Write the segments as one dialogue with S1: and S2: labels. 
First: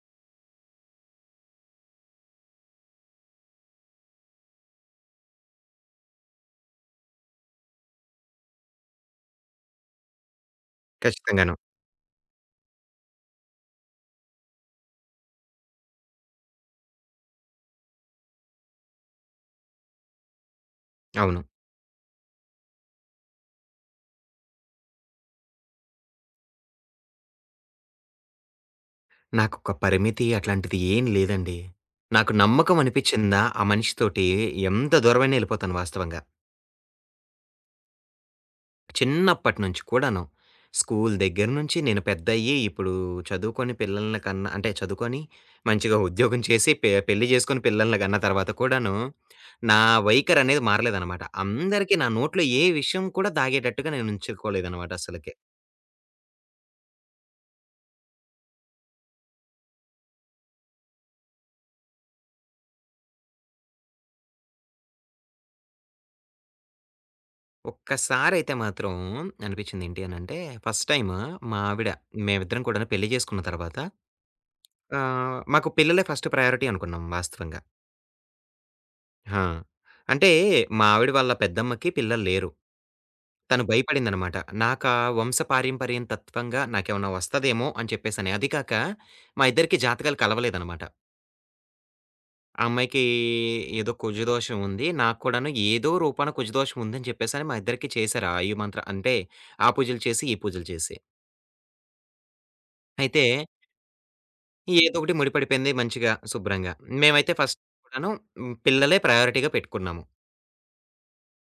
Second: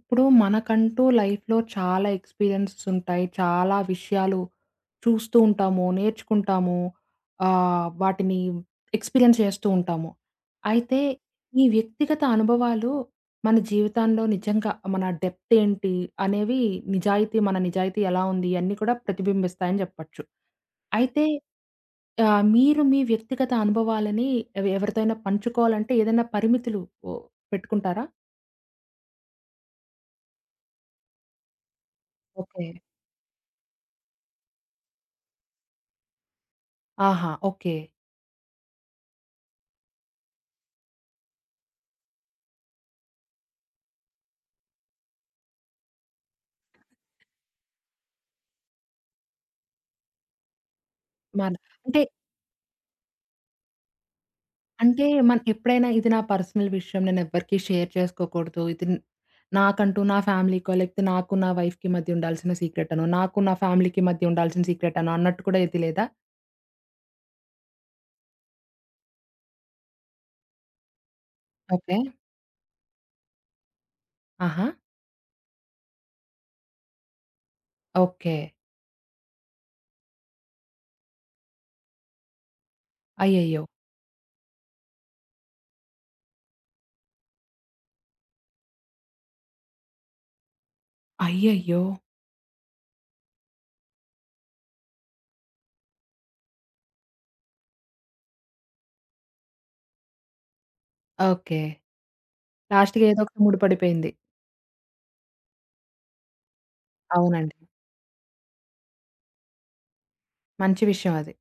S1: ఇప్పుడు మనకంటూ లైఫ్‌లో చాలా ఎక్స్‌పీరియన్సెస్ ఉంటాయి. చాలా విషయాలు చూస్తూ ఉంటాము, నేర్చుకుంటాము. వాటిని ఎక్స్‌పీరియన్స్ చేస్తూ ఉంటాము. అయితే
S2: ఖచ్చితంగాను.
S1: ఈ వ్యక్తిగత అనుభవాలు మన జీవితంలో నిజంగా మన డెప్త్ ఏంటి? అనేవి మన నిజాయితీ ఎలా ఉంది? ఇయన్నీ కూడా ప్రతిబింబిస్తాయని చెప్పొచ్చు. అయితే
S2: అవును.
S1: మీరు మీ వ్యక్తిగత అనుభవాలని ఎవరితోనైనా పంచుకోవాలంటే ఏదైనా పరిమితులు ఓ పెట్టుకుంటారా?
S2: నాకొక పరిమితి అట్లాంటిది ఏం లేదండి. నాకు
S1: ఓకే.
S2: నమ్మకం అనిపిచ్చిందా, ఆ మనిషితోటి ఎంత దూరమైనా ఎళ్ళిపోతాను వాస్తవంగా.
S1: ఆహా! ఓకే.
S2: చిన్నప్పటి నుంచి కూడాను. స్కూల్ దగ్గర నుంచి నేను పెద్దయ్యి, ఇప్పుడు చదువుకొని పిల్లల్ని కన్నా అంటే చదువుకొని, మంచిగా ఉద్యోగం చేసి, పెళ్లి చేసుకొని పిల్లల్ని కన్న తర్వాత కూడాను, నా వైఖరనేది మారలేదనమాట.
S1: మన
S2: అందరికీ
S1: అంటే,
S2: నా నోట్లో ఏ విషయం కూడా దాగేటట్టుగా నేను ఉంచుకోలేదనమాట
S1: అంటే
S2: అసలకి.
S1: మన ఎప్పుడైనా ఇది నా పర్సనల్ విషయం. నేనెవ్వరికీ షేర్ చేసుకోకూడదు. ఇది న్ నాకంటూ నా ఫ్యామిలీకో, లేకపోతే నాకు నా వైఫ్‌కి మధ్య ఉండాల్సిన సీక్రెటనో, నాకు నా ఫ్యామిలీకి మధ్య ఉండాల్సిన సీక్రెటనో అన్నట్టు కూడా ఏది లేదా?
S2: ఒక్కసారయితే మాత్రం అనిపించిందేంటి అనంటే, ఫస్ట్ టైము మా ఆవిడ
S1: ఓకే.
S2: మేమిద్దరం కూడాను పెళ్లి చేసుకున్న తర్వాత
S1: ఆహా!
S2: మాకు పిల్లలే ఫస్ట్ ప్రయారిటీ అనుకున్నాం వాస్తవంగా.
S1: ఓకే.
S2: ఆ! అంటే మా ఆవిడ వాళ్ళ పెద్దమ్మకి పిల్లలు లేరు.
S1: అయ్యయ్యో!
S2: తను భయపడిందనమాట. నాకా వంశపారంపర్యం తత్వంగా నాకేమన్నా వస్తదేమో అని చెప్పేసని. అది కాక మా ఇద్దరికి జాతకాలు కలవలేదనమాట.
S1: అయ్యయ్యో!
S2: ఆ అమ్మాయికి ఏదో కుజదోషం ఉంది. నాకు కూడాను ఏదో రూపాన కుజదోషం ఉందని చెప్పేసని మా ఇద్దరికీ చేశారు. ఆ ఈ మంత్ర అంటే ఆ పూజలు చేసి, ఈ పూజలు చేసి.
S1: ఓకే. లాస్ట్‌కి ఏదో
S2: అయితే
S1: ఒకటి ముడిపడిపోయింది.
S2: ఏదోకటి ముడిపడిపోయింది మంచిగా, శుభ్రంగా. మేమైతే
S1: అవునండి.
S2: ఫస్ట్ కూడాను పిల్లలే ప్రయారిటీగా పెట్టుకున్నాము.
S1: మంచి విషయం అది.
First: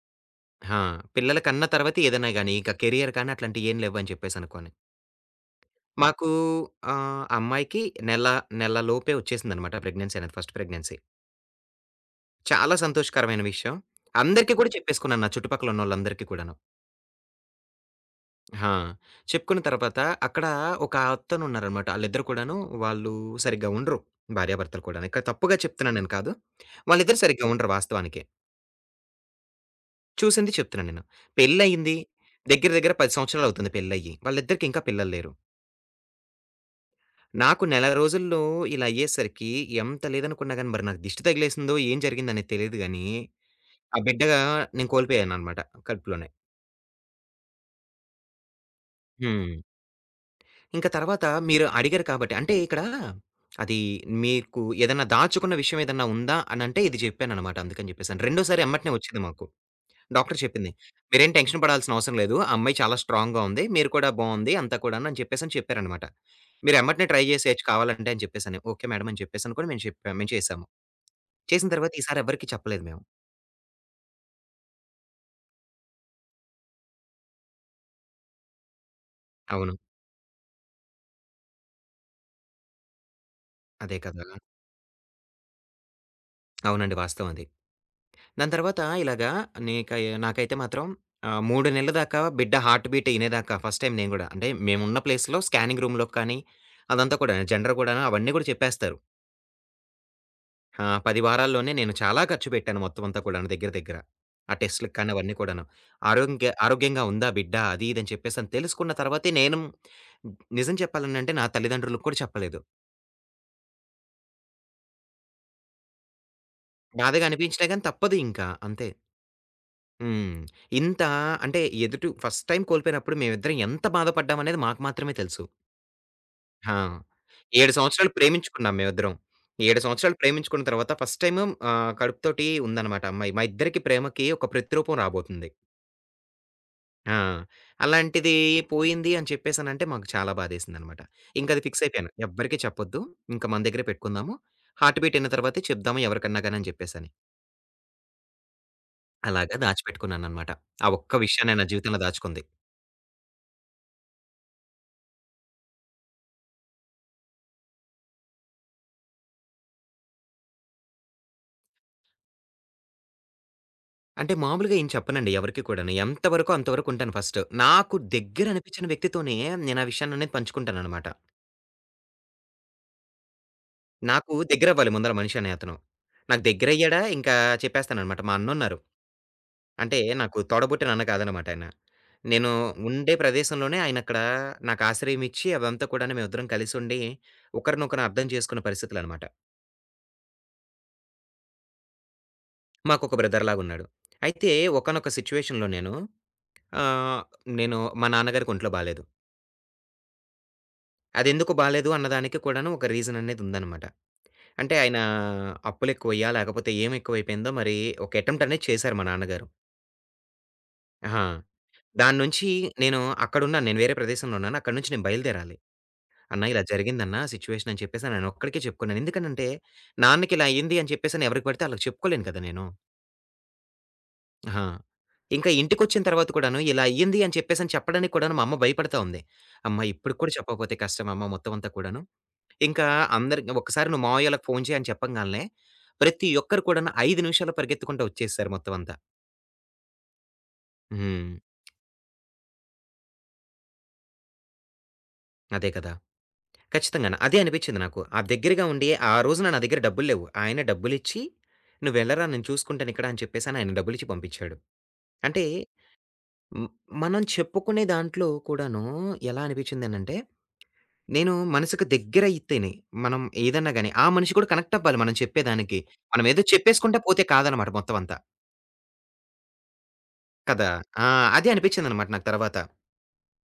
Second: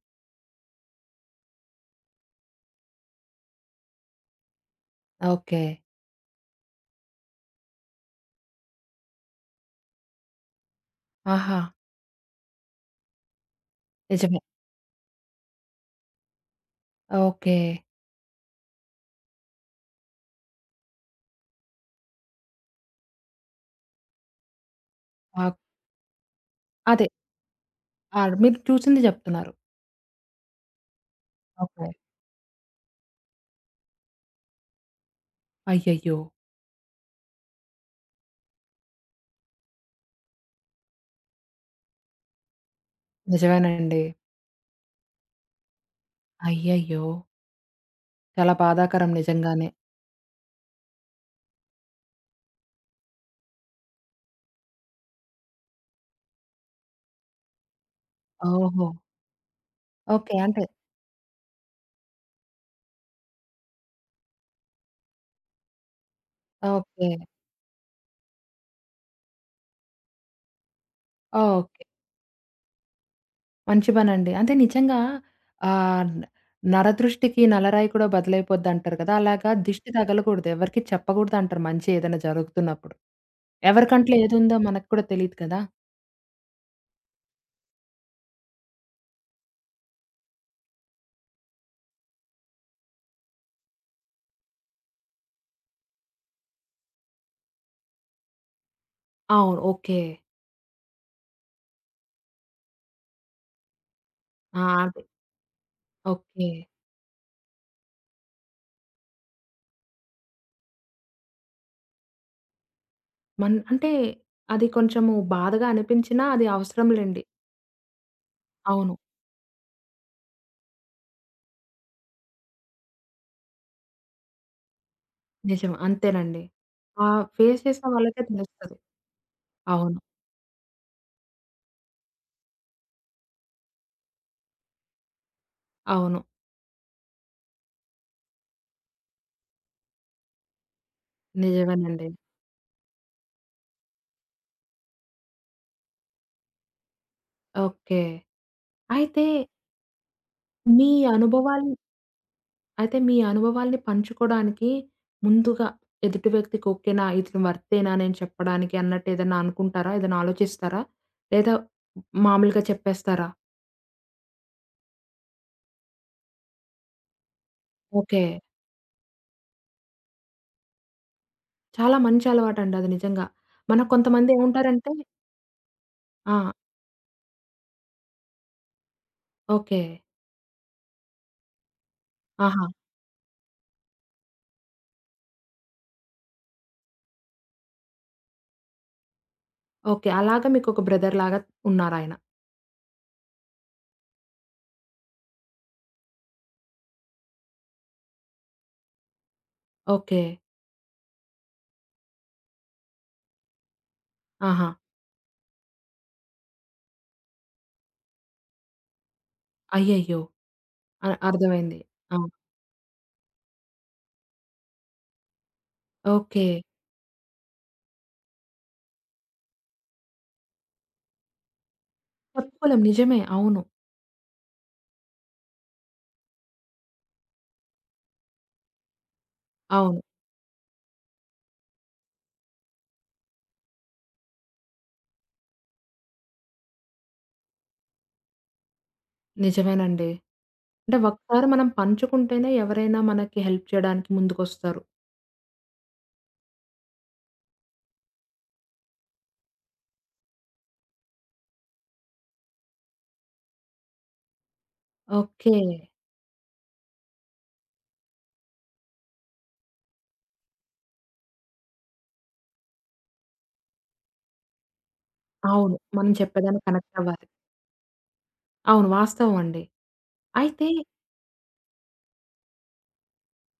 S2: ఆ! పిల్లల కన్నా తర్వాత ఏదైనా గాని, ఇక కెరియర్ కానీ అట్లాంటియేం లేవని చెప్పేసనుకోని.
S1: ఓకే.
S2: మాకు అమ్మాయికి నెల, నెల లోపే వచ్చేసిందనమాట ప్రెగ్నెన్సీ అనేది ఫస్ట్ ప్రెగ్నెన్సీ.
S1: ఆహా!
S2: చాలా సంతోషకరమైన విషయం.
S1: నిజమే.
S2: అందరికీ కూడా చెప్పేసుకున్నాను నా చుట్టుపక్కల ఉన్నోళ్ళందరికీ కూడాను.
S1: ఓకే.
S2: ఆ! చెప్పుకున్న తర్వాత అక్కడ ఒక అతనున్నారనమాట. ఆళ్ళిద్దరు కూడాను వాళ్ళు సరిగ్గా ఉండరు. భార్యాభర్తలు కూడాను. ఇక్కడ
S1: ఆహ్,
S2: తప్పుగా చెప్తున్నానని కాదు.
S1: అదే.
S2: వాళ్ళిద్దరూ సరిగ్గా ఉండరు వాస్తవానికి.
S1: మీరు చూసింది జెప్తున్నారు.
S2: చూసింది చెప్తున్నాను నేను.
S1: ఓకే.
S2: పెళ్లయింది. దగ్గర దగ్గర 10 సంవత్సరాలవుతుంది పెళ్లయ్యి. వాళ్ళిద్దరికీ ఇంకా పిల్లలు లేరు.
S1: అయ్యయ్యో!
S2: నాకు నెల రోజుల్లో ఇలా అయ్యేసరికి ఎంత లేదనుకున్నా గాని మరి నాకు దిష్టి తగిలేసిందో, ఏం జరిగిందనేది తెలీదు గానీ, ఆ
S1: నిజమేనండి.
S2: బిడ్డ నేను కోల్పోయాననమాట కడుపులోనే.
S1: అయ్యయ్యో! చాలా బాధాకరం
S2: హ్మ్.
S1: నిజంగానే.
S2: ఇంక తర్వాత మీరు అడిగారు కాబట్టి అంటే ఇక్కడ అది మీకు ఏదన్నా దాచుకున్న విషయం ఏదన్నా ఉందా అనంటే ఇది చెప్పాననమాట. అందుకని చెప్పేసని. రెండోసారి
S1: ఓహో!
S2: ఎమ్మటనే వచ్చింది మాకు.
S1: ఓకే.
S2: డాక్టర్
S1: అంటే
S2: చెప్పింది. "మీరేం టెన్షన్ పడాల్సిన అవసరం లేదు. ఆ అమ్మాయి చాలా స్ట్రాంగ్‌గా ఉంది. మీరు కూడా బావుంది అంతా కూడాను" అని చెప్పేసని చెప్పారనమాట. "మీరు ఎమ్మటనే
S1: ఓకే.
S2: ట్రై చేసేయొచ్చు కావాలంటే" అని చెప్పేసని. "ఓకే మేడం" అని చెప్పేసని కూడా మేము చెప్పాం. మేము చేసాము. చేసిన
S1: ఓకే.
S2: తర్వాత ఈసారి ఎవ్వరికీ చెప్పలేదు మేము.
S1: మంచి పనండి. అంటే నిజంగా ఆహ్, న నరదృష్టికి నలరాయి కూడా బదులైపోద్దంటారు కదా! అలాగా
S2: అవును.
S1: దిష్టి తగలకూడదు. ఎవరికీ చెప్పకూడదంటారు మంచి ఏదైనా జరుగుతున్నప్పుడు. ఎవరి
S2: అదే
S1: కంట్లో
S2: కదా!
S1: ఏదుందో మనకు కూడా తెలీదు కదా!
S2: అవునండి. వాస్తవం అది. దాని తర్వాత ఇలాగా నీకై నాకైతే మాత్రం 3 నెలల దాకా బిడ్డ హార్ట్ బీట్ ఇనేదాకా ఫస్ట్ టైమ్ నేను గూడా. అంటే మేమున్న ప్లేస్‌లో స్కానింగ్ రూమ్‌లోకి కానీ, అదంతా కూడా జెండర్ కూడాను అవన్నీ గూడా చెప్పేస్తారు.
S1: అవును. ఓకే.
S2: 10 వారాల్లోనే నేను చాలా ఖర్చు పెట్టాను మొత్తం అంతా కూడాను దగ్గర దగ్గర. ఆ
S1: ఆ!
S2: టెస్ట్‌లకి
S1: అదే.
S2: కానీ అవన్నీ కూడాను.
S1: ఓకే.
S2: ఆరోగ్యంగా ఉందా బిడ్డ అది ఇది అని చెప్పేసని తెలుసుకున్న తర్వాతే నేను నిజం చెప్పాలనంటే నా తల్లిదండ్రులకు కూడా చెప్పలేదు.
S1: అంటే అది కొంచెము బాధగా అనిపించినా అది అవసరం లెండి.
S2: బాధగా అనిపించినా గాని తప్పదు ఇంకా అంతే.
S1: అవును.
S2: హ్మ్. ఇంత అంటే ఎదుటి ఫస్ట్ టైమ్ కోల్పోయినప్పుడు మేమిద్దరం ఎంత బాధపడ్డామనేది మాకు మాత్రమే తెలుసు.
S1: నిజం. అంతేనండి.
S2: ఆ!
S1: ఆ ఫేస్
S2: 7
S1: చేసిన
S2: సంవత్సరాలు
S1: వాళ్ళకే
S2: ప్రేమించుకున్నాం
S1: తెలుస్తది.
S2: మేమిద్దరం. 7
S1: అవును.
S2: సంవత్సరాలు ప్రేమించుకున్న తర్వాత ఫస్ట్ టైమ్ కడుపుతోటి ఉందనమాట అమ్మాయి. మా ఇద్దరికి ప్రేమకి ఒక ప్రతిరూపం రాబోతుంది.
S1: అవును.
S2: ఆ! అలాంటిది పోయింది అని చెప్పేసనంటే మాకు చాలా బాధేసిందనమాట. ఇంకది ఫిక్స్
S1: నిజమేనండి.
S2: అయిపోయాను. ఎవ్వరికీ చెప్పొద్దు. ఇంక మన దగ్గరే పెట్టుకుందాము. హార్ట్ బీట్ అయిన తర్వాతే చెప్దాము ఎవరికన్నా గాని అని చెప్పేసని.
S1: ఓకే. అయితే
S2: అలాగా దాచిపెట్టుకున్నాననమాట.
S1: మీ
S2: ఆ ఒక్క విషయాన్ని నా
S1: అనుభవాలు
S2: జీవితంలో దాచుకుంది.
S1: అయితే మీ అనుభవాల్ని పంచుకోడానికి ముందుగా ఎదుటి వ్యక్తికి ఓకేనా? ఇతను వర్తేనా నేను చెప్పడానికి అన్నట్టు ఏదైనా అనుకుంటారా? ఏదైనా ఆలోచిస్తారా? లేదా మామూలుగా చెప్పేస్తారా?
S2: అంటే మామూలుగా ఏం చెప్పనండి ఎవరికీ కూడాను. ఎంతవరకో అంతవరకు ఉంటాను ఫస్ట్. నాకు
S1: ఓకే.
S2: దగ్గర అనిపించిన వ్యక్తితోనే నేను ఆ విషయాన్ననేది పంచుకుంటాననమాట.
S1: చాలా మంచి అలవాటండి అది నిజంగా. మనకు కొంతమంది
S2: నాకు
S1: ఏముంటారంటే
S2: దగ్గరవ్వాలి ముందల మనిషి అనే అతను. నాకు
S1: ఆ!
S2: దగ్గరయ్యాడా ఇంకా చెప్పేస్తాననమాట. మా అన్నున్నారు.
S1: ఓకే.
S2: అంటే నాకు తోడబుట్టిన అన్న కాదనమాట ఆయన. నేను
S1: ఆహా!
S2: ఉండే ప్రదేశంలోనే ఆయనక్కడ నాకు ఆశ్రయం ఇచ్చి అవంతా కూడాను మేమిద్దరం కలిసుండి ఒకరినొకరు అర్థం చేసుకున్న పరిస్థితులనమాట.
S1: ఓకే. అలాగా మీకొక బ్రదర్‌లాగా ఉన్నారాయన.
S2: మాకొక బ్రదర్‌లాగున్నాడు. అయితే ఒకానొక సిట్యుయేషన్‌లో నేను ఆహ్, నేను మా నాన్నగారికి ఒంట్లో బాలేదు.
S1: ఓకే.
S2: అదెందుకు బాలేదు అన్నదానికి కూడాను ఒక రీజన్ అనేది ఉందనమాట.
S1: ఆహా!
S2: అంటే ఆయన అప్పులెక్కువయ్యా? లేకపోతే ఏం ఎక్కువైపోయిందో మరి ఒక అటెంప్ట్ అనేది చేశారు మా నాన్నగారు.
S1: అయ్యయ్యో!
S2: ఆహా!
S1: అర్థమైంది. ఆ!
S2: దాని నుంచి నేను అక్కడున్నాను. నేను వేరే ప్రదేశంలో ఉన్నాను. అక్కడి నుంచి నేను బయలుదేరాలి. అన్న
S1: ఓకే.
S2: ఇలా జరిగిందన్న సిట్యుయేషన్ అని చెప్పేసి నేనొక్కడికే చెప్పుకున్నాను. ఎందుకనంటే నాన్నకి ఇలా అయింది అని చెప్పేసని ఎవరికి పడితే ఆళ్ళకి చెప్పుకోలేను కదా నేను.
S1: చెప్పుకోలేం నిజమే. అవును.
S2: ఆహా! ఇంకా ఇంటికొచ్చిన తర్వాత కూడాను ఇలా అయ్యింది అని చెప్పేసని చెప్పడానికి కూడాను మా అమ్మ భయపడతా ఉంది. అమ్మ
S1: అవును.
S2: ఇప్పటికి కూడా చెప్పకపోతే కష్టం అమ్మ మొత్తం అంతా కూడాను. ఇంకా అందరికి ఒక్కసారి "నువ్వు మావయ్యోళ్ళకి ఫోను చెయి" అని చెప్పంగాల్నే, ప్రతి ఒక్కరు కూడాను 5 నిమిషాల్లో పరిగెత్తుకుంటూ వచ్చేసారు మొత్తం అంతా.
S1: నిజమేనండి. అంటే
S2: హ్మ్.
S1: ఒకసారి మనం పంచుకుంటేనే ఎవరైనా మనకి హెల్ప్ చేయడానికి ముందుకొస్తారు.
S2: అదే కదా! ఖచ్చితంగాను. అదే అనిపించింది నాకు. ఆ దగ్గరగా ఉండి ఆ రోజున నా దగ్గర డబ్బులు లేవు. ఆయన డబ్బులిచ్చి "నువ్వు వెళ్ళరా నేను చూసుకుంటాను ఇక్కడ" అని చెప్పేసని ఆయన డబ్బులిచ్చి పంపించాడు. అంటే
S1: ఓకే.
S2: హ్మ్, మనం చెప్పుకునే దాంట్లో కూడాను ఎలా అనిపించిందనంటే, నేను మనసుకు దగ్గరైతేనే మనం ఏదన్నా గాని, ఆ మనిషి కూడా కనెక్ట్ అవ్వాలి మనం
S1: అవును.
S2: చెప్పేదానికి.
S1: మనం
S2: మనం ఏదో
S1: చెప్పేదానికి కనెక్ట్
S2: చెప్పేసుకుంటా
S1: అవ్వాలి.
S2: పోతే కాదనమాట మొత్తం అంతా.
S1: అవును. వాస్తవం అండి. అయితే,
S2: కదా! ఆ! అదే అనిపించిందనమాట నాకు తర్వాత.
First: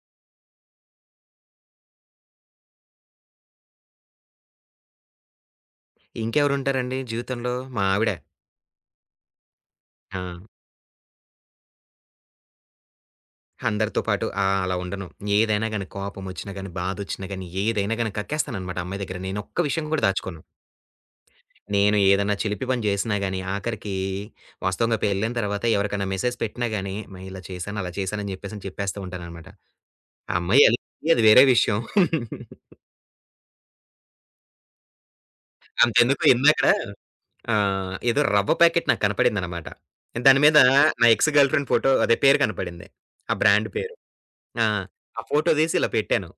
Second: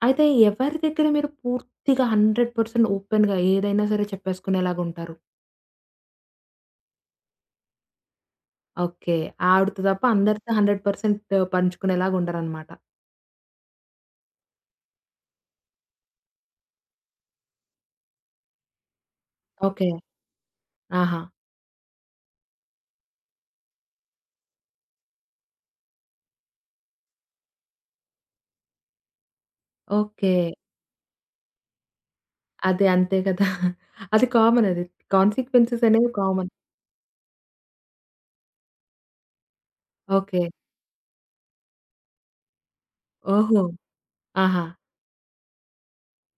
S1: అయితే ఎవరి దగ్గర మీరు పూర్తిగా 100% ఓపెన్‌గా ఏదైనా సరే చెప్పేసుకునేలాగుంటారు?
S2: ఇంకెవరుంటారండి జీవితంలో? మా ఆవిడ.
S1: ఓకే. ఆవిడతో తప్ప
S2: ఆ!
S1: అందరితో 100% పంచుకునేలాగుండరనమాట.
S2: అందరితో పాటు అలా ఉండను. ఏదైనా గాని కోపమొచ్చినా గాని, బాధొచ్చినా గాని, ఏదైనా గాని కక్కేస్తాననమాట అమ్మాయి దగ్గర. నేనొక్క విషయం
S1: ఓకే.
S2: కూడా దాచుకోను.
S1: ఆహా!
S2: నేను ఏదన్నా చిలిపి పని చేసినా గాని, ఆఖరికి వాస్తవంగా పెళ్ళైన తర్వాత ఎవరికైనా మెసేజ్ పెట్టినా గాని, "అమ్మ ఇలా చేశాను, అలా చేశాను" అని చెప్పేసని చెప్పేస్తూ ఉంటాననమాట.
S1: ఓకే.
S2: ఆ అమ్మాయి అలిగిద్ది అది వేరే విషయం.
S1: అదే అంతే కదా! అది కామన్ అది. కాన్సిక్వెన్సెస్ అనేవి
S2: అంతెందుకు
S1: కామన్.
S2: ఇందాకడ ఆ! ఏదో రవ్వ ప్యాకెట్ నాకు కనపడిందనమాట. దాని
S1: ఓకే.
S2: మీద నా ఎక్స్ గర్ల్ ఫ్రెండ్ ఫోటో అదే పేరు కనపడింది. ఆ
S1: ఓహో!
S2: బ్రాండ్ పేరు.
S1: ఆహా!
S2: ఆ! ఆ ఫోటో తీసి ఇలా పెట్టాను.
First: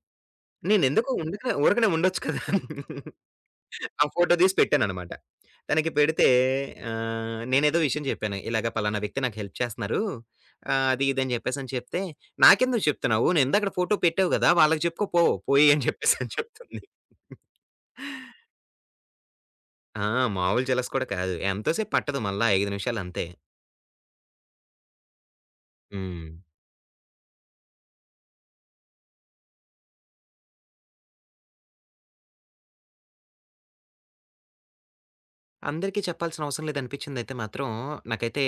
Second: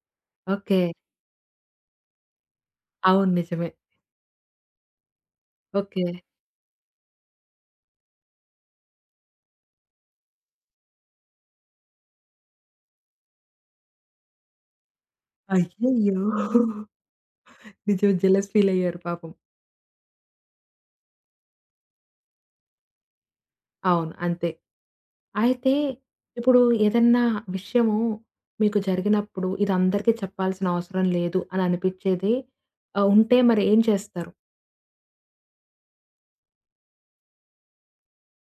S1: ఓకే.
S2: నేనెందుకు ఉండక ఊరకనే ఉండొచ్చు కదా!
S1: అవును. నిజమే.
S2: ఆ ఫోటో తీసి పెట్టాననమాట. తనకి
S1: ఓకే.
S2: పెడితే నేనేదో విషయం చెప్పాను. ఇలాగ పలానా వ్యక్తి నాకు హెల్ప్ చేస్తున్నారు. అది ఇది అని చెప్పేసని చెప్తే, "నాకెందుకు చెప్తున్నావు? నువ్వు ఇందాకడ ఫోటో పెట్టావు గదా! వాళ్ళకి చెప్పుకో పో. పోయి" అని
S1: అయ్యయ్యో!
S2: చెప్పేసని చెప్తుంది.
S1: నిజమే. జెలస్ ఫీలయ్యారు పాపం.
S2: ఆ! మామూలు జలస్ కూడా కాదు. ఎంతో సేపు పట్టదు మళ్ళా 5 నిమిషాలంతే.
S1: అవును. అంతే. అయితే
S2: హ్మ్.
S1: ఇప్పుడు ఏదన్నా విషయము మీకు జరిగినప్పుడు ఇది అందరికీ చెప్పాల్సిన అవసరం లేదు అని అనిపిచ్చేది ఉంటే మరి ఏం చేస్తారు?
S2: అందరికీ చెప్పాల్సిన అవసరం లేదనిపించిందయితే మాత్రం, నాకైతే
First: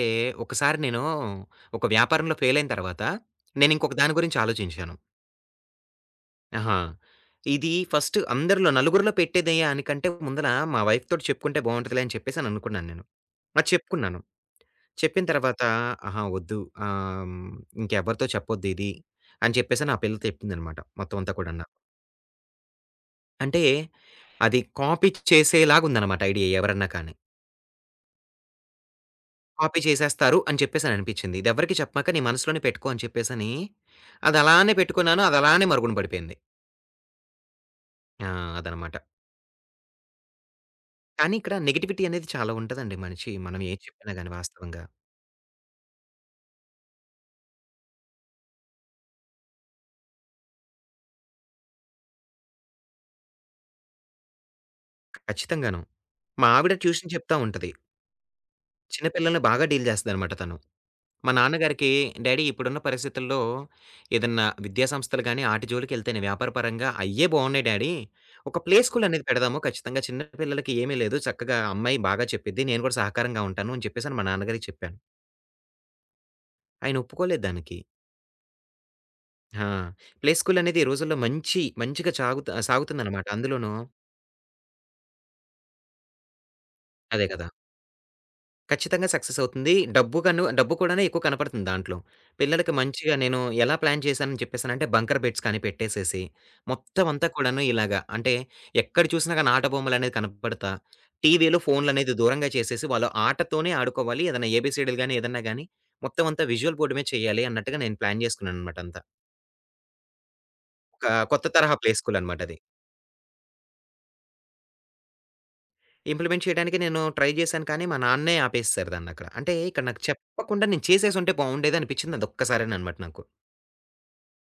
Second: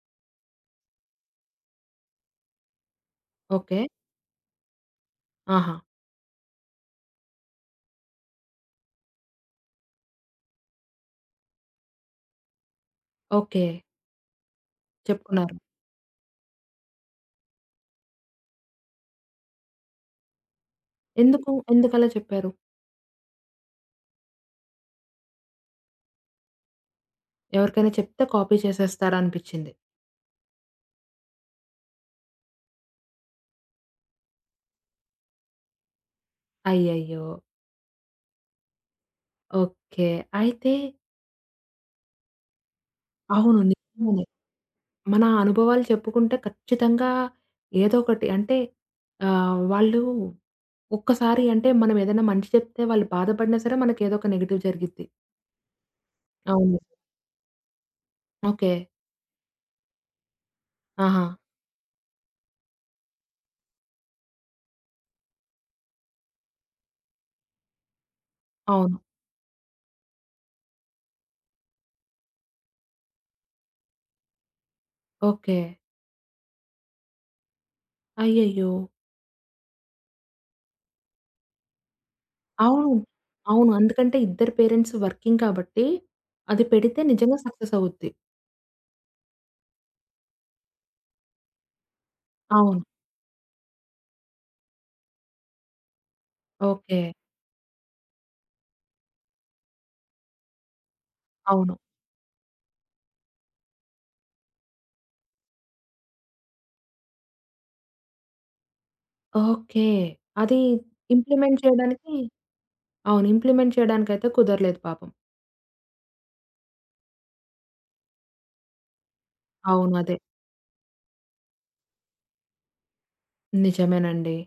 S2: ఒకసారి నేను ఒక వ్యాపారంలో ఫెయిలయిన తర్వాత,
S1: ఓకే.
S2: నేనింకొక దాని గురించి ఆలోచించాను.
S1: ఆహా!
S2: ఆహా! ఇది ఫస్ట్ అందరిలో నలుగురిలో పెట్టేదేయానికంటే ముందల మా వైఫ్ తోటి చెప్పుకుంటే బావుంటదిలే అని చెప్పేసననుకున్నాను నేను.
S1: ఓకే.
S2: అది చెప్పుకున్నాను. చెప్పిన
S1: చెప్పుకున్నారు.
S2: తర్వాత ఆహా! వద్దు ఆహ్, హ్మ్, ఇంకెవ్వరితో చెప్పొద్దిది అని చెప్పేసి నా పిల్ల చెప్పిందనమాట మొత్తం అంతా
S1: ఎందుకు?
S2: కూడాను నాకు.
S1: ఎందుకలా చెప్పారు?
S2: అంటే అది కాపీ చేసేలాగుందనమాట ఐడియా ఎవరన్నా కానీ.
S1: ఎవరికైనా చెప్తే కాపీ చేసేస్తారనిపిచ్చింది.
S2: కాపీ చేసేస్తారు అని చెప్పేసని అనిపించింది. ఇదెవ్వరికీ చెప్పమాక నీ మనసులోనే పెట్టుకో అని చెప్పేసని, అదలానే పెట్టుకున్నాను. అదలానే మరుగున పడిపోయింది.
S1: అయ్యయ్యో!
S2: ఆ! అదనమాట.
S1: ఓకే. అయితే
S2: కానీ ఇక్కడ నెగటివిటీ అనేది చాలా ఉంటదండి మనిషి
S1: అవును.
S2: మనం ఏది చెప్పినా
S1: నిజంగానే.
S2: గాని వాస్తవంగా.
S1: మన అనుభవాలు చెప్పుకుంటే ఖచ్చితంగా ఏదో ఒకటి అంటే వాళ్ళు ఒక్కసారి అంటే మనం ఏదైనా మంచి చెప్తే వాళ్ళు బాధపడినా సరే మనకి ఏదో ఒక నెగెటివ్ జరిగిద్ది.
S2: ఖచ్చితంగాను. మా ఆవిడ
S1: అవును.
S2: ట్యూషన్ చెప్తా ఉంటది.
S1: ఓకే.
S2: చిన్న పిల్లల్ని బాగా డీల్ చేస్తదనమాట తను.
S1: ఆహా!
S2: మా నాన్నగారికి, "డాడీ ఇప్పుడున్న పరిస్థితుల్లో ఏదన్నా విద్యా సంస్థలు గాని, ఆటి జోలికెళ్తేనే వ్యాపారపరంగా అయ్యే బావున్నాయి డాడీ. ఒక ప్లే
S1: అవును.
S2: స్కూల్ అనేది పెడదాము. ఖచ్చితంగా చిన్న పిల్లలకి ఏమీ లేదు. చక్కగా అమ్మాయి బాగా చెప్పిద్ది. నేను కూడా సహకారంగా ఉంటాను" అని చెప్పేసని మా నాన్నగారికి చెప్పాను.
S1: ఓకే.
S2: ఆయన ఒప్పుకోలేదు దానికి.
S1: అయ్యయ్యో!
S2: ఆ! ప్లే స్కూల్ అనేది ఈ రోజుల్లో మంచి మంచిగా చాగుతు
S1: అవును.
S2: సాగుతుందన్నమాట.
S1: అవును.
S2: అందులోనూ
S1: అందుకంటే ఇద్దరు పేరెంట్స్ వర్కింగ్ కాబట్టి అది పెడితే
S2: అదే
S1: నిజంగా
S2: కదా!
S1: సక్సెస్ అవుద్ది.
S2: ఖచ్చితంగా సక్సెస్ అవుతుంది. డబ్బు కూడాను ఎక్కువ కనపడుతుంది దాంట్లో. పిల్లలకి
S1: అవును.
S2: మంచిగా నేను ఎలా ప్లాన్ చేశానని చెప్పేసానంటే బంకర్ బెడ్స్ కానీ పెట్టేసేసి,
S1: ఓకే.
S2: మొత్తం అంతా కూడాను ఇలాగా అంటే ఎక్కడ చూసినా గాని ఆట బొమ్మలనేది కనపడతా, టీవీలు,
S1: అవును.
S2: ఫోన్‌లనేది దూరంగా చేసేసి వాళ్ళు ఆటతోనే ఆడుకోవాలి. ఏదైనా ఏబీసీడీలు గాని ఏదన్నా గాని మొత్తం అంతా విజువల్ బోర్డ్ మీద చేయాలి అన్నట్టుగా నేను ప్లాన్ చేసుకున్నాననమాట అంతా.
S1: ఓకే. అది
S2: ఒక కొత్త
S1: ఇంప్లిమెంట్
S2: తరహా ప్లే
S1: చేయడానికి
S2: స్కూల్ అనమాట అది.
S1: అవును. ఇంప్లిమెంట్ చేయడానికైతే కుదరలేదు పాపం.
S2: ఇంప్లిమెంట్ చేయడానికి నేను ట్రై చేశాను కానీ మా నాన్నే ఆపేసేసారు దాన్నక్కడ. అంటే ఇక్కడ
S1: అవును.
S2: నాకు
S1: అదే.
S2: చెప్పకుండా నేను చేసేసుంటే బావుండేది అనిపించింది అదొక్కసారేననమాట నాకు.
S1: నిజమేనండి.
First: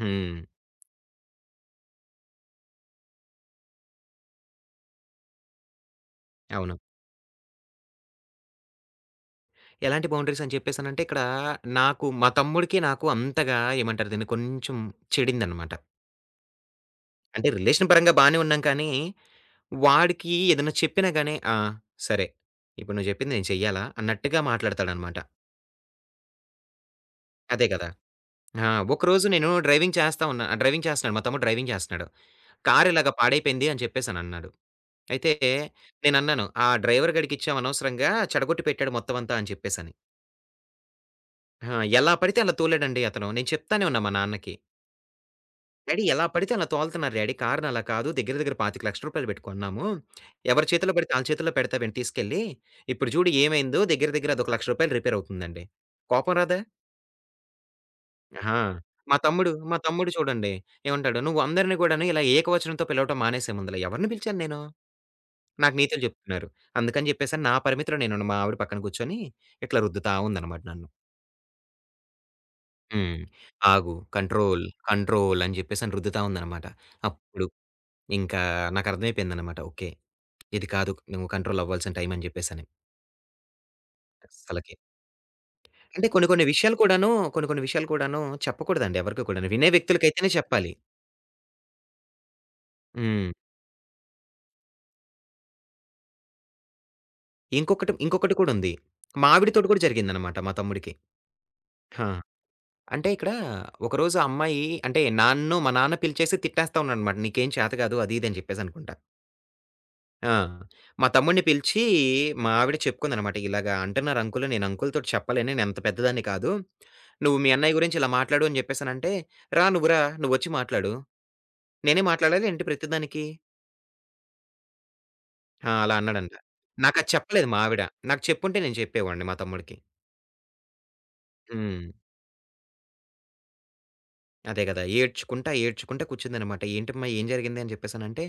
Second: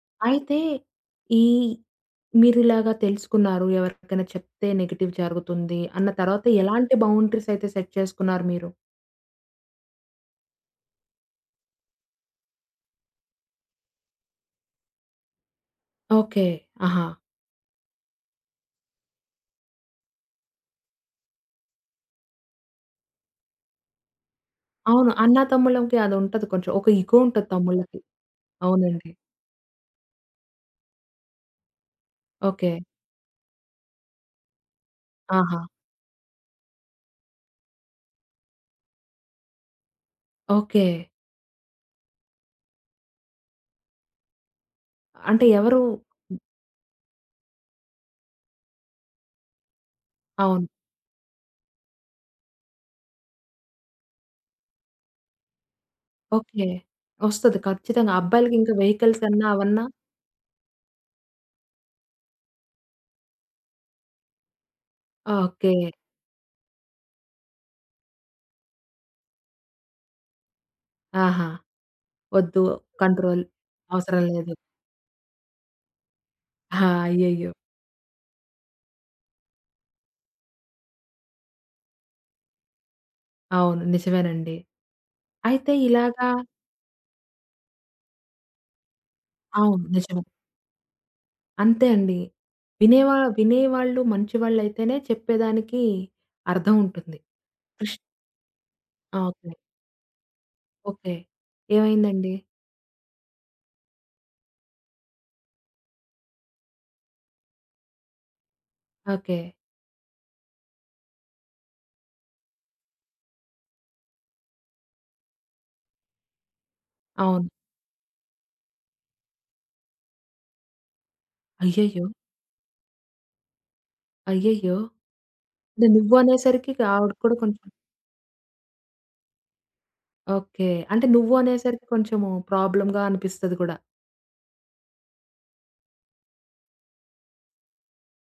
S2: హ్మ్.
S1: అయితే, ఈ మీరిలాగా తెలుసుకున్నారు, ఎవరికైనా చెప్తే నెగెటివ్ జరుగుతుంది అన్న తర్వాత
S2: అవును.
S1: ఎలాంటి బౌండరీస్ అయితే సెట్ చేసుకున్నారు మీరు?
S2: ఎలాంటి బౌండరీస్ అని చెప్పేసనంటే, ఇక్కడ నాకు మా తమ్ముడికి, నాకు అంతగా ఏమంటారు దీన్ని, కొంచెం చెడిందనమాట.
S1: ఓకే. ఆహా!
S2: అంటే రిలేషన్ పరంగా బానే ఉన్నాం కానీ, వాడికి ఏదైనా చెప్పినా గానీ, "ఆ! సరే. ఇప్పుడు నువ్వు చెప్పింది నేను చెయ్యాలా?" అన్నట్టుగా
S1: అవును.
S2: మాట్లాడతాడనమాట.
S1: అన్నా, తమ్ముళ్ళకి అదుంటది కొంచెం. ఒక ఇగో ఉంటది
S2: అదే కదా!
S1: తమ్ముళ్ళకి.
S2: ఆ!
S1: అవునండి.
S2: ఒకరోజు నేను డ్రైవింగ్ చేస్తా ఉన్నా డ్రైవింగ్ చేస్తన్నాడు. మా తమ్ముడు డ్రైవింగ్ చేస్తన్నాడు.
S1: ఓకే.
S2: "కారు ఇలాగ పాడైపోయింది" అని చెప్పేసనన్నాడు. అయితే
S1: ఆహా!
S2: నేనన్నాను, "ఆ డ్రైవర్ గాడికిచ్చాం అనవసరంగా చెడగొట్టి పెట్టాడు మొత్తం అంతా" అని చెప్పేసని.
S1: ఓకే.
S2: ఆ! ఎలా పడితే అలా తోలాడండి అతను. నేను చెప్తానే ఉన్నా మా నాన్నకి.
S1: అంటే ఎవరు
S2: డాడీ ఎలా పడితే అలా తోలుతున్నారు డాడీ కార్‌ని అలా కాదు. దగ్గర దగ్గర రూ. 25,00,000 పెట్టి కొన్నాము. ఎవరి
S1: అవును.
S2: చేతిలో పడితే ఆళ్ళ చేతుల్లో పెడతావేంటి తీసుకెళ్ళి. ఇప్పుడు చూడు ఏమైందో దగ్గర దగ్గర అదొక రూ. 1,00,000 రిపేర్ అవుతుందండి. కోపం రాదా?
S1: ఓకే. ఒస్తది ఖచ్చితంగా.
S2: ఆహా!
S1: అబ్బాయిలకింకా
S2: మా
S1: వెహికల్స్ అన్నా,
S2: తమ్ముడు, మా
S1: అవన్నా
S2: తమ్ముడు చూడండి ఏమంటాడు, "నువ్వు అందరిని గూడాను ఇలా ఏకవచనంతో పిలవటం మానేసే ముందల." ఎవరిని పిలిచాను నేను?
S1: ఓకే.
S2: నాకు నీతులు చెప్తున్నారు. అందుకని చెప్పేసని నా పరిమితిలో నేను మా ఆవిడ పక్కన కూర్చొని ఇట్లా రుద్దుతా ఉందనమాట నన్ను.
S1: ఆహా! వద్దు.
S2: హ్మ్.
S1: కంట్రోల్
S2: ఆగు,
S1: అవసరం లేదు.
S2: కంట్రోల్, కంట్రోల్ అని జెప్పేసని రుద్దుతా ఉందనమాట.
S1: ఆ!
S2: అప్పుడు
S1: అయ్యయ్యో!
S2: ఇంకా నాకర్థమైపోయిందనమాట. ఓకే. ఇది కాదు నువ్వు కంట్రోల్ అవ్వాల్సిన టైం అని జెప్పేసని.
S1: అవును. నిజమేనండి.
S2: అస్సలకి.
S1: అయితే
S2: అంటే
S1: ఇలాగా
S2: కొన్ని కొన్ని విషయాలు కూడాను చెప్పకూడదండి ఎవరికీ కూడాను. వినే
S1: అవును. నిజమే.
S2: వ్యక్తులకైతేనే చెప్పాలి.
S1: అంతే అండి.
S2: హ్మ్.
S1: వినేవాళ్ళు మంచివాళ్ళైతేనే చెప్పేదానికి అర్థం ఉంటుంది.
S2: ఇంకొకటి
S1: కృష్
S2: ఇంకొకటి కూడా ఉంది.
S1: ఆ!
S2: మా
S1: ఓకే.
S2: ఆవిడతోటి కూడా జరిగిందనమాట మా తమ్ముడికి.
S1: ఓకే.
S2: ఆ!
S1: ఏమైందండి?
S2: అంటే ఇక్కడ ఒకరోజు ఆ అమ్మాయి అంటే నన్ను మా నాన్న పిలిచేసి తిట్టేస్తా ఉన్నాడనమాట. నీకేం చేత కాదు అది ఇది అని జెప్పేసనుకుంట.
S1: ఓకే.
S2: ఆ! మా తమ్ముడిని పిలిచి మా ఆవిడ చెప్పుకుందనమాట. ఇలాగ అంటున్నారు అంకుల్. నేను అంకుల్‌తోటి చెప్పలేను. నేను అంత పెద్దదాన్ని కాదు. నువ్వు
S1: అవును.
S2: మీ అన్నయ్య గురించి ఇలా మాట్లాడు అని చెప్పేసనంటే, "రా నువ్వు రా. నువ్వొచ్చి మాట్లాడు.
S1: అయ్యయ్యో!
S2: నేనే మాట్లాడాలా ఏంటి ప్రతిదానికి?"
S1: అయ్యయ్యో!
S2: ఆ!
S1: అంటే
S2: అలా
S1: నువ్వు
S2: అన్నాడంట.
S1: అనేసరికి
S2: నాకది
S1: ఆవిడ కూడా
S2: చెప్పలేదు మా
S1: కొంచెం
S2: ఆవిడ. నాకు చెప్పుంటే నేను చెప్పేవాడిని మా తమ్ముడికి.
S1: ఓకే. అంటే నువ్వు
S2: హ్మ్.
S1: అనేసరికి కొంచెము ప్రాబ్లమ్‌గా అనిపిస్తది కూడా.
S2: అదే గదా! ఏడ్చుకుంటా, ఏడ్చుకుంటా కూర్చుందనమాట. "ఏంటమ్మా ఏం జరిగింది?" అని జెప్పేసనంటే,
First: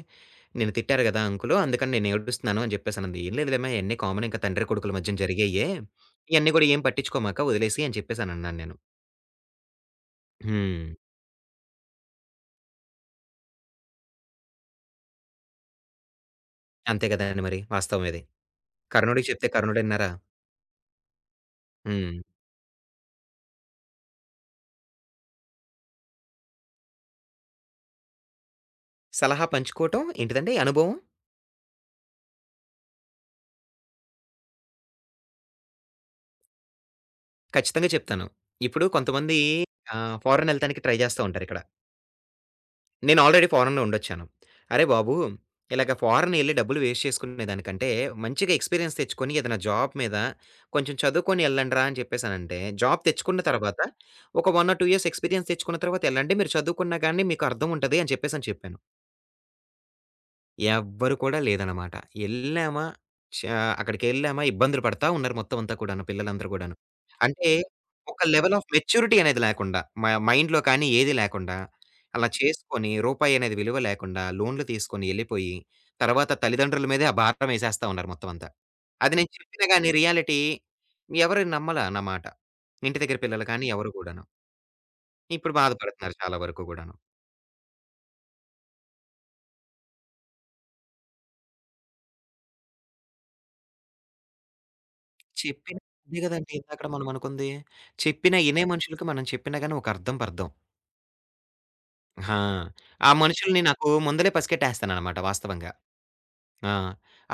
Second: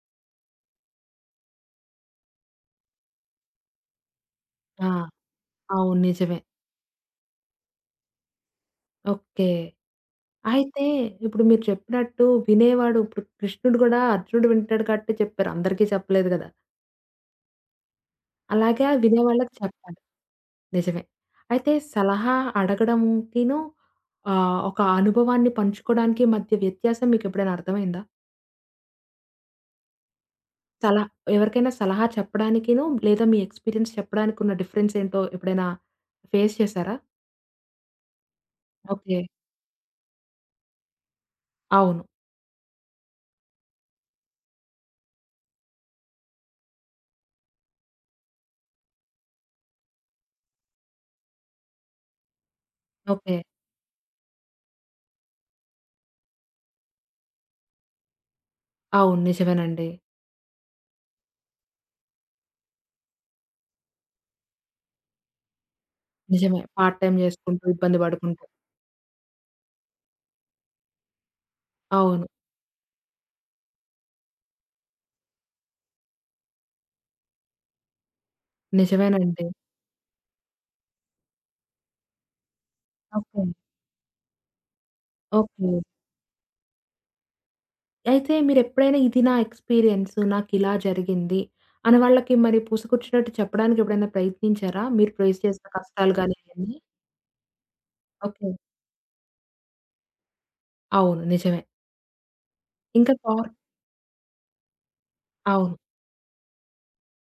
S2: "నిన్ను తిట్టారు గదా అంకులు, అందుకని నేను ఏడుస్తున్నాను" అని జెప్పేసనంది. "ఏం లేదులేమ్మా ఇయన్నీ కామన్ ఇంక తండ్రి
S1: ఆ!
S2: కొడుకుల మధ్యన జరిగేయ్యే.
S1: అవును. నిజమే.
S2: ఇయన్నీ గూడా ఏం పట్టించుకోమాక వదిలేసేయి" అని చెప్పేసనన్నాను నేను.
S1: ఓకే. అయితే
S2: హ్మ్.
S1: ఇప్పుడు మీరు చెప్పినట్టు వినేవాడు ఇప్పుడు కృష్ణుడు కూడా అర్జునుడు వింటాడు కాబట్టి చెప్పారు. అందరికీ చెప్పలేదు కదా!
S2: అంతే గదండీ మరి వాస్తవం ఇది.
S1: అలాగా
S2: కర్ణుడికి చెప్తే
S1: వినేవాళ్ళకి చెప్పాలి.
S2: కర్ణుడినరా?
S1: నిజమే. అయితే
S2: హ్మ్.
S1: సలహా అడగడంకిను ఒక అనుభవాన్ని పంచుకోవడానికి మధ్య వ్యత్యాసం మీకెప్పుడైనా అర్థమైందా?
S2: సలహా పంచుకోవటం ఏంటిదండి అనుభవం
S1: సలహా ఎవరికైనా సలహా చెప్పడానికిను, లేదా మీ ఎక్స్‌పీరియన్స్ చెప్పడానికి ఉన్న డిఫరెన్స్ ఏంటో ఎప్పుడైనా ఫేస్ చేసారా?
S2: ఖచ్చితంగా చెప్తాను. ఇప్పుడు
S1: ఓకే.
S2: కొంతమంది ఫారెన్ ఎళ్ళటానికి ట్రై జేస్తా ఉంటారిక్కడ.
S1: అవును.
S2: నేను ఆల్రెడీ ఫారెన్‌లో ఉండొచ్చాను. అరే బాబు! ఇలాగ ఫారెన్ ఎళ్లి డబ్బులు వేస్ట్ చేసుకునేదానికంటే, మంచిగా ఎక్స్‌పీరియన్స్ తెచ్చుకొని ఏదైనా జాబ్ మీద కొంచెం చదువుకొని ఎళ్ళండ్రా అని చెప్పేసనంటే, జాబ్
S1: ఓకే.
S2: తెచ్చుకున్న తర్వాత ఒక 1 ఆర్ 2 ఇయర్స్ ఎక్స్‌పీరియన్స్ తెచ్చుకున్న తర్వాత ఎళ్ళండి. మీరు చదువుకున్నా గాని మీకు అర్థం ఉంటది అని చెప్పేసని చెప్పాను.
S1: అవును. నిజమేనండి.
S2: ఎవ్వరు కూడా లేదనమాట. ఎళ్ళామా, చా అక్కడికెళ్ళామా ఇబ్బందులు పడతా ఉన్నారు మొత్తం అంతా కూడాను పిల్లలందరూ
S1: నిజమే.
S2: గూడాను.
S1: పార్ట్ టైమ్
S2: అంటే
S1: చేసుకుంటూ ఇబ్బంది
S2: ఒక
S1: పడుకుంటూ.
S2: లెవెల్ ఆఫ్ మెచ్యూరిటీ అనేది లేకుండా, మైండ్‌లో కానీ ఏది లేకుండా,
S1: అవును.
S2: అలా చేసుకొని రూపాయి అనేది విలువ లేకుండా లోన్‌లు తీసుకొని ఎళ్ళిపోయి, తర్వాత తల్లిదండ్రుల మీదే ఆ భారం ఏసేస్తా ఉన్నారు మొత్తం అంతా. అది నేను
S1: నిజమేనండి.
S2: చెప్పినా గాని రియాలిటీ ఎవరు నమ్మలా నా మాట. ఇంటి దగ్గర
S1: ఓకే.
S2: పిల్లలు కానీ ఎవరు గూడాను. ఇప్పుడు
S1: ఓకే.
S2: బాధపడుతున్నారు చాలా వరకు గూడాను.
S1: అయితే మీరెప్పుడైనా ఇది నా ఎక్స్‌పీరియన్స్ నాకిలా జరిగింది అని వాళ్ళకి మరి పూసగుచ్చినట్టు చెప్పడానికి ఎప్పుడైనా ప్రయత్నించారా? మీరు ఫేస్ చేసిన
S2: చెప్పిన
S1: కష్టాలు
S2: అదే
S1: గాని
S2: గదండీ!
S1: ఇయన్నీ?
S2: ఇందాకడ మనం అనుకుంది. చెప్పిన
S1: ఓకే.
S2: ఇనే మనుషులకి మనం చెప్పినా గాని ఒక అర్థం పర్థం.
S1: అవును. నిజమే.
S2: ఆ! ఆ
S1: ఇంకా కార్
S2: మనుషుల్ని నాకు ముందలే పసిగట్టేస్తాననమాట వాస్తవంగా.
S1: అవును.
S2: ఆ!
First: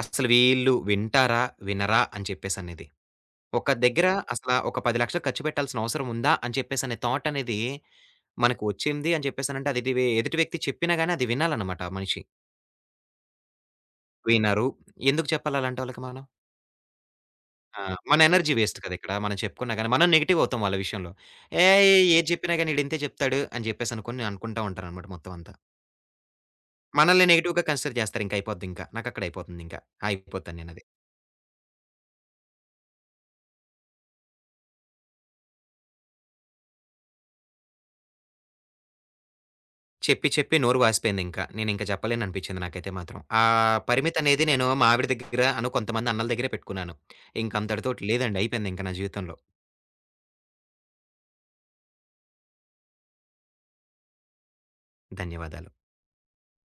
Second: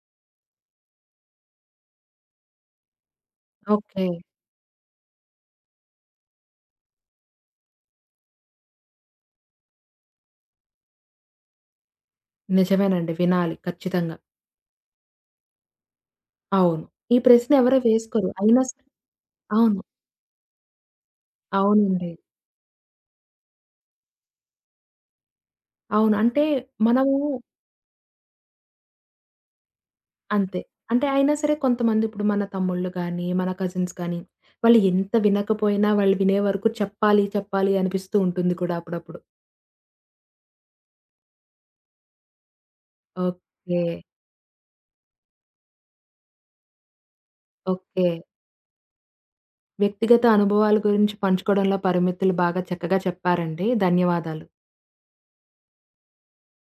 S2: అసలు వీళ్ళు వింటారా? వినరా? అని చెప్పేసనేది. ఒక
S1: ఓకే.
S2: దగ్గర అసల ఒక 10,00,000 ఖర్చు పెట్టాల్సిన అవసరం ఉందా? అని చెప్పేసనే థాట్ అనేది మనకు వచ్చింది అని చెప్పేసనంటే అది ఎదుటి వ్యక్తి చెప్పినా గాని అది వినాలనమాట ఆ మనిషి.
S1: నిజమేనండి. వినాలి ఖచ్చితంగా.
S2: వినరు. ఎందుకు చెప్పాలి అలాంటోళ్ళకి మనం?
S1: అవును. ఈ ప్రశ్న ఎవరు
S2: ఆ! మన
S1: వేసుకోరు.
S2: ఎనర్జీ
S1: అయినా
S2: వేస్ట్
S1: సరే
S2: కదా! ఇక్కడ మనం చెప్పుకున్నా
S1: అవును.
S2: గాని, మనం నెగెటివ్ అవుతాం వాళ్ళ విషయంలో. ఏయ్!
S1: అవునండి.
S2: ఏది చెప్పినా గాని ఈడింతే చెప్తాడు అని చెప్పేసి అనుకోని అనుకుంటా ఉంటారనమాట మొత్తం అంతా.
S1: అవును. అంటే మనము
S2: మనల్ని నెగెటివ్‌గా కన్సిడర్ చేస్తారు. ఇంక అయిపోద్దింక. నాకక్కడ అయిపోతుందింక. ఆగిపోతాను
S1: అంతే.
S2: నేనది.
S1: అంటే అయినా సరే కొంతమంది ఇప్పుడు మన తమ్ముళ్ళు గాని, మన కజిన్స్ గాని, వాళ్ళు ఎంత వినకపోయినా వాళ్ళు వినే వరకు చెప్పాలి, చెప్పాలి అనిపిస్తూ ఉంటుంది కూడా అప్పుడప్పుడు.
S2: చెప్పి చెప్పి నోరు వాసిపోయిందింక. నేనింక చెప్పలేననిపించింది నాకైతే మాత్రం. ఆ
S1: ఓకే.
S2: పరిమితనేది నేను మా ఆవిడ దగ్గర కొంతమంది అన్నల దగ్గరే పెట్టుకున్నాను. ఇంకంతటితోటి
S1: ఓకే.
S2: లేదండి. అయిపోయిందింక నా జీవితంలో.
S1: వ్యక్తిగత అనుభవాల గురించి పంచుకోవడంలో పరిమితులు బాగా చక్కగా చెప్పారండి. ధన్యవాదాలు.
S2: ధన్యవాదాలు.